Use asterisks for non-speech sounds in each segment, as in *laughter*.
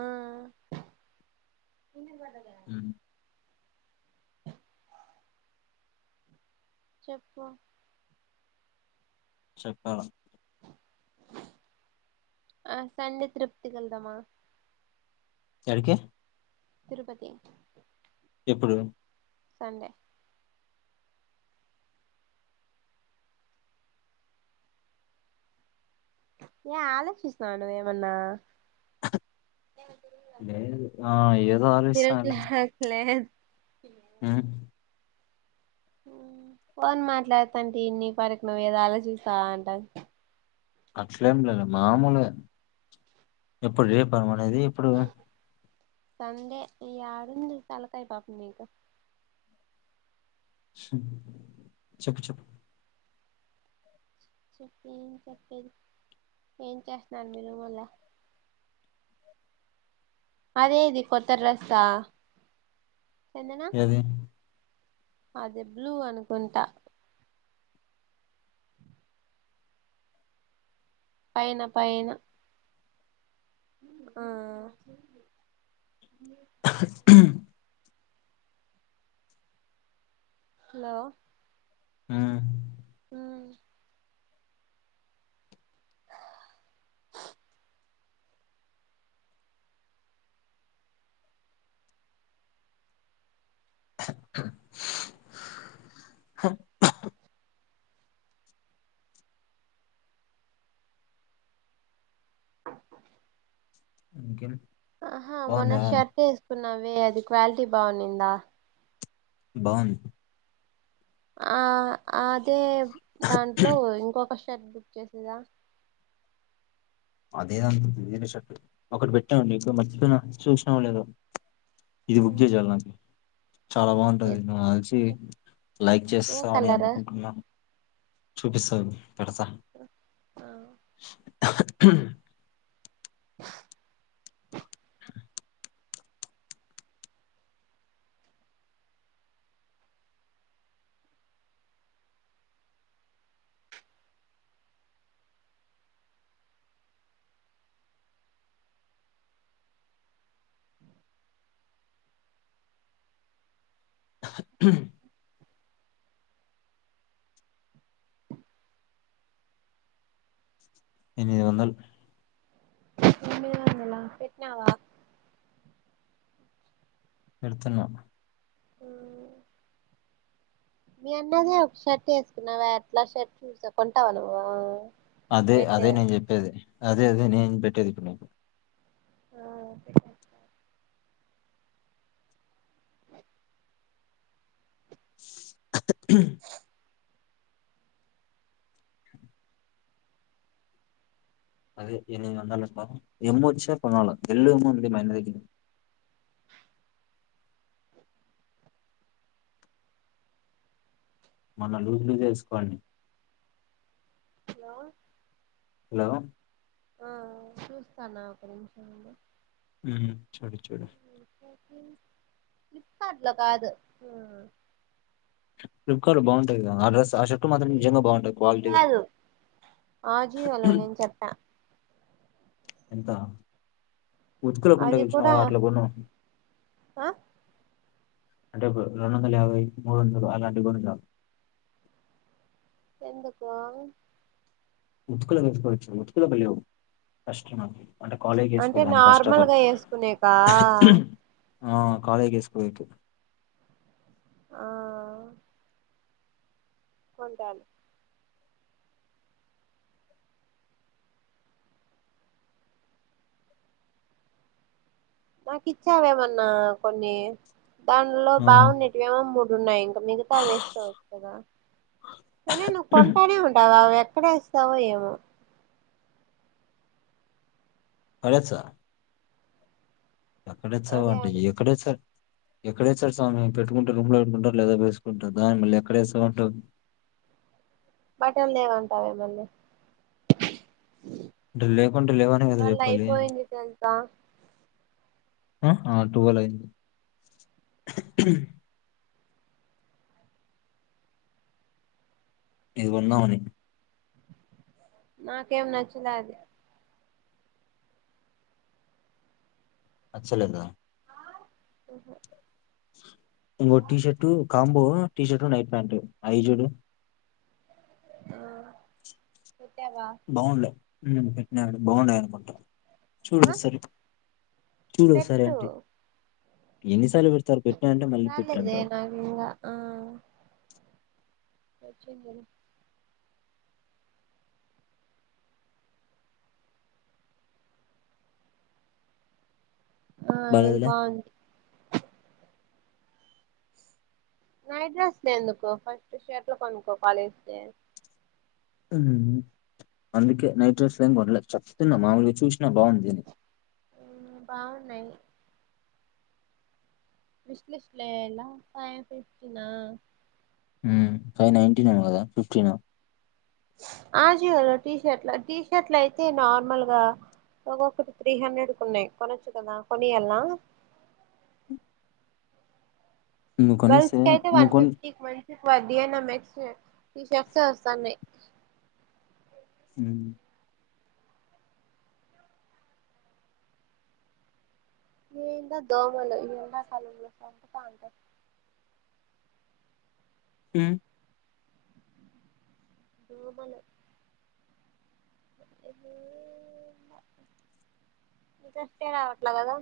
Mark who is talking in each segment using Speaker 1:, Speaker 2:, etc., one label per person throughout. Speaker 1: ఊ ఇన్న పడగా
Speaker 2: హ్మ్
Speaker 1: చెప్పు
Speaker 2: చెక్కాడ *unintelligible*
Speaker 1: ఆ సండే ట్రిప్ కి వెళ్దామా
Speaker 2: ఎక్కడికి
Speaker 1: తిరుపతి
Speaker 2: ఎప్పుడు
Speaker 1: సండే ఏ ఆలోచిస్తాను ఏమన్నా
Speaker 2: ఏ ఆ ఏదో ఆలోచిస్తున్నాలే
Speaker 1: తిరగట్లేదు
Speaker 2: ఉ
Speaker 1: ఫోన్ మాట్లాడతాంటడి నీ పార్టీకి నువ్వు ఏదో ఆలోచిస్తున్న *unintelligible* అంటా
Speaker 2: అట్లేం లేదు మామూలు ఎప్పుడు రేప అనేది ఇప్పుడు
Speaker 1: సండే డుసాలకాయ బాపు మీకు *unintelligible*
Speaker 2: చెప్పు చెప్పు
Speaker 1: చెప్పిం చెప్పేది ఏం చేస్తున్నారు మీరు మళ్ళా అదే ఇది కొత్త డ్రెస్ ఆ
Speaker 2: ఎది
Speaker 1: అదే బ్లూ అనుకుంటా పైన పైన ఆ హలో
Speaker 2: ఆ ఇంకేను
Speaker 1: ఆహా మొన్న షర్ట్ కున్నావే అది క్వాలిటీ బాగున్నిందా
Speaker 2: బావున్
Speaker 1: ఆ అ అదే దాంట్లో ఇంకొక ట్ బుక్ చేసేదా
Speaker 2: అదేదంత వేరే షట్టు ఒకటి పెట్టామండి ఇప్పుడు మర్చిపోయిన చూసినావు లేద ఇది ఉగ్గే చాలు నాకి చాలా బాగుంటది నువ్వు నాకు తెలిసి లైక్
Speaker 1: ఏ
Speaker 2: చేస్తావని
Speaker 1: కలర్
Speaker 2: అనుకుంటున్నా చూపిస్త పెడతా
Speaker 1: ఆ
Speaker 2: ఎనిమిది వందల్
Speaker 1: ఎనిమిది వందల పెట్నావా
Speaker 2: పెడ్తున్న
Speaker 1: మీ అన్నది ఒక షర్ట్ వేసుకున్నావె అట్లా షర్ట్ చూస కొంటావ నువ్వు
Speaker 2: అదే
Speaker 1: రెడ్
Speaker 2: అదే నేను చెప్పేది అదే అదే నే పెట్టేది ఇప్పుడు నీకు
Speaker 1: ఆ
Speaker 2: అదే ఎనిమిది వందలు ఏం వచ్చిన కొనాల వెెల్లూము ఉంది మా అన్న దగ్గర మన లూజ్ లూజ్ వేసుకోంటి
Speaker 1: హలో
Speaker 2: హలో
Speaker 1: ఆ చూస్తాను ఒక నిమిషం ఉండు
Speaker 2: చూడు చూడు
Speaker 1: ఫ్లిప్కార్టులో కాదు
Speaker 2: ఫ్లిప్కార్ట్ లో బాగుంటయి కదా ఆ డ్రెస్ ఆ షర్ట్ మాత్రం నిజంగా బాగుంటాయి క్వాలిటీ
Speaker 1: కాదు ఆజియోలో నేను చెప్పా
Speaker 2: ఎంత ఉతుకులకు ఉంటాయి
Speaker 1: అది కూడా
Speaker 2: చూసినవా అట్ల కొను
Speaker 1: ఆ
Speaker 2: అంటే రెండు వందల యాభై మూడు వందలు అలాంటి కొను ఇక
Speaker 1: ఎందుకు
Speaker 2: ఉతుకులకు *unintelligible*
Speaker 1: అంటే
Speaker 2: వేసుకోవాలి ఫస్ట్ ఆఫ్ ఆల్
Speaker 1: నార్మల్గా వేసుకునేకా
Speaker 2: ఆ కాలేజీకి వేస్పోయేకి
Speaker 1: ఆ కొంటాను నాకు ఇచ్చావే మొన్నా కొన్ని దానిలో
Speaker 2: ఆ
Speaker 1: బాగున్నటివివేమో మూడు ఉన్నాయి మిగతా వేసుకోవచ్చు కదా అయిన నువు కొంటానే ఉంటావు గవే ఎక్కడ వేస్తావో ఏమో
Speaker 2: పడేస ఎక్కడేచ్చావు
Speaker 1: అదే
Speaker 2: అంటే
Speaker 1: అనిపి
Speaker 2: ఎక్కడ వేస్తారు ఎక్కడ వేస్తారు స్వామి పెట్టుకుంటే రూమ్ లో పెట్కుంటారు లేదా వేసుకుంటారు దాని మళ్ళీ ఎక్కడేస్తావు అంటావు
Speaker 1: బటన్ లేవంటావే మళ్ళీ
Speaker 2: అంటే లేకుంటే లేవనే కదా
Speaker 1: వాళ్ళు
Speaker 2: చెప్పాలి
Speaker 1: అయిపోయింది తెలుసా
Speaker 2: ఆ ట్వెల్వ్ అయింది ఇది కొందామని
Speaker 1: నాకేం నచ్చలే అది
Speaker 2: నచ్చ లేదా
Speaker 1: ఓహో
Speaker 2: ఇంకో T shirt combo T shirt night pant అయి జూడు
Speaker 1: తో
Speaker 2: బావుండలే హ్మ్ పెట్టినాడు బావున్నాయి అనుకుంట చూడు
Speaker 1: ఆ
Speaker 2: ఒకసారి చూడు ఒకసారి
Speaker 1: పెట్టు
Speaker 2: ఆంటి ఎన్ని స ఎన్ని సార్లు పెడతారు పెట్నా అంటే మళ్ళీ పెట్టు
Speaker 1: రాలేదే
Speaker 2: అంటావ్
Speaker 1: నాకు వచ్చిందా ఆ ఇది
Speaker 2: బాలేదులే
Speaker 1: బావుంది నైట్ డ్రెస్ ఎందుకు ఫస్ట్ షర్ట్ కొనుక్కో కాలేజ్ కి
Speaker 2: మ్మ్ అందుకే నైట్ డ్రెస్ లు ఏం కొనలే చెప్తున్న మామూలుగా చూసినా బావుందిని
Speaker 1: బావున్నాయి విశ్లిస్ట్లో ఏయల ఫైవ్ ఫిఫ్టీ నా
Speaker 2: హ్మ్ ఫైవ్ నైన్టీన్ ఏమో కదా ఫిఫ్టీన్ ఓ
Speaker 1: ఆజియో లో టీ షర్ట్ల టీ షర్ట్లు అయితే నార్మల్ గా ఒక్కొక్కటి త్రీ హండ్రెడ్ కు ఉన్నాయి. కొనొచ్చు కదా కొనియాలనా
Speaker 2: నువ్వు కొనిస్తే
Speaker 1: గర్ల్స్ కి అయితే
Speaker 2: నువ్వు
Speaker 1: వన్
Speaker 2: కొని
Speaker 1: ఫిఫ్టీ ఫర్ డిఎల్ ఏం ఎస్ టీ షర్ట్స్ వస్తున్నాయ్
Speaker 2: ఉమ్
Speaker 1: ఏందో దోమలు ఇలా కరుస్ సంపుతంటాయ్
Speaker 2: ఉ
Speaker 1: దోమలు ఇంట్రెస్ట్ ఏ రావట్లే కదా.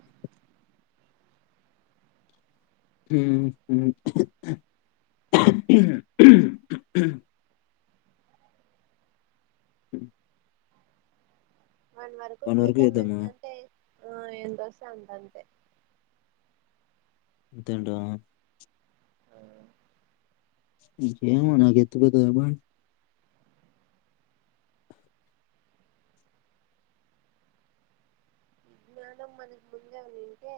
Speaker 2: *unintelligible* ఉ
Speaker 1: వన్ వరకు చూద్దాం ఎందుకంటే ఆ ఎంత అస్తే అంత అంటే
Speaker 2: అంతే అంటవా
Speaker 1: ఆ
Speaker 2: జమన్నాకతుూ క ఎబ *unintelligible*
Speaker 1: ఇదేదో మనకి ముందే ఉన్నింటే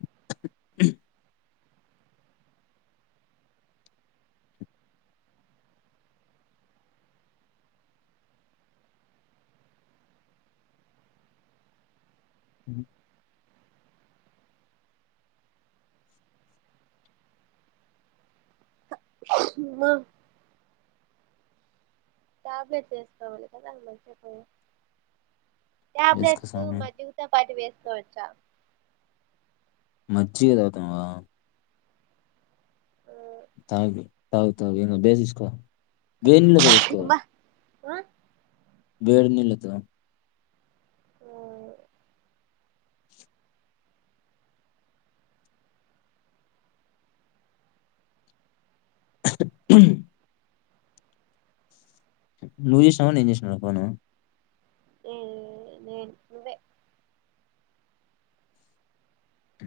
Speaker 2: *unintelligible* ఉ
Speaker 1: అమ్మ టాబ్లెట్ వేసుకోవాలి కదా మజిగతో
Speaker 2: వేసుకో
Speaker 1: టాబ్లెట్
Speaker 2: స్వామి
Speaker 1: మజ్జిగ తో పాటు వేస్ పొయచ్చా
Speaker 2: మజ్జిగా తాగుతనవ తాగు తాగుతాగు ఏదుంటే అదిస్కో వేనిలతో వోస్కో
Speaker 1: అబ్బా ఆ
Speaker 2: వేడ నీలతో
Speaker 1: ఆ
Speaker 2: హ *unintelligible* నువ్ యెష్నవని నేన్ యెష్నా ఓపెను
Speaker 1: ఏ నేన్ నువ్వే
Speaker 2: అ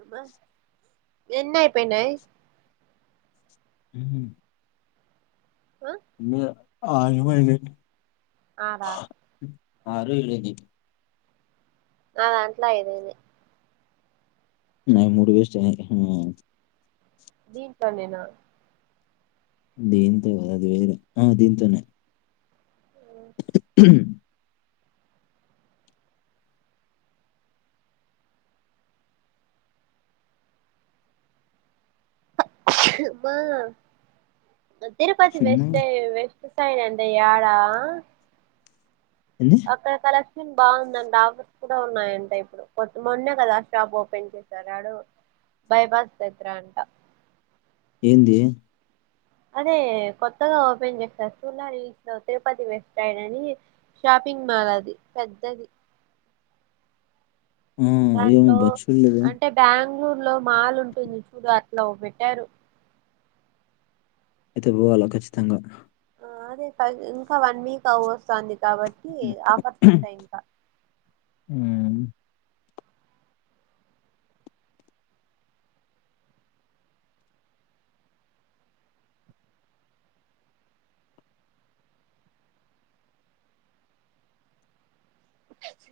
Speaker 1: అమ ఎన్నపనాయ్
Speaker 2: ఉహు మీయ ఆ ఈమనే
Speaker 1: ఆదా
Speaker 2: ఆరు ఎల్ ఇ జి
Speaker 1: నా దాంట్ల ఐదోది
Speaker 2: న మూడు వెస్ట్ ఐంది హా
Speaker 1: దీంట్లనేేనా
Speaker 2: దీంతో అది వేరే ఆ దీంతోనే హ *unintelligible*
Speaker 1: అమ్మా ద తిరుపతి
Speaker 2: అమ్మా
Speaker 1: వెస్టే వెస్ ఉంటాయండి యాడా
Speaker 2: ఏంది
Speaker 1: అక్కడ కల బాగుందంటడి ఆఫర్స్ కూడా ఉన్నాయంట ఇప్పుడు కొ మొన్నే కదా షాప్ ఓపెన్ చేశారడు బైపాస్ దగ్గర అంట
Speaker 2: ఏంది
Speaker 1: అదే కొత్తగా ఓపెన్ చేస్తారు స్తుూలాట్లో *inaudible* తిరుపతి వెస్టైడ్ అని షాపింగ్ మాల్ అది పెద్దది
Speaker 2: ఆ ఏమో
Speaker 1: దాంట్లో
Speaker 2: బచ్చులు లేదే
Speaker 1: అంటే బెంగళూరు మాలు ఉంటుంది చూడు లో పెట్టారు
Speaker 2: అయితే పోవలో ఖచ్చితంగా
Speaker 1: అదే సా ఇంకా వన్ వీక్ అవ్వ వస్తుంది కాబట్టి ఆఫర్స్ ఉంటాయి ఇంకా
Speaker 2: ఉమ్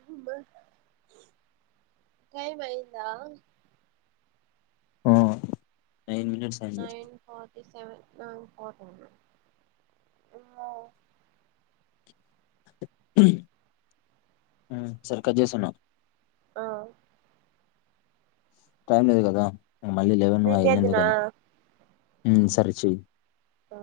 Speaker 1: అమ్మ టైం అయిందా
Speaker 2: ఆ నైన్ మినిట్స్ అయింది
Speaker 1: సేవన్ హా పోతన హా
Speaker 2: సరే కట్ చేస్తున్న
Speaker 1: ఆ
Speaker 2: టైం లేదు గదా మళ్ళీ లెవెన్
Speaker 1: నేను
Speaker 2: ఆయన్ని
Speaker 1: చేద్దునా
Speaker 2: ఎందుకని హు సరే చేయి
Speaker 1: ఆ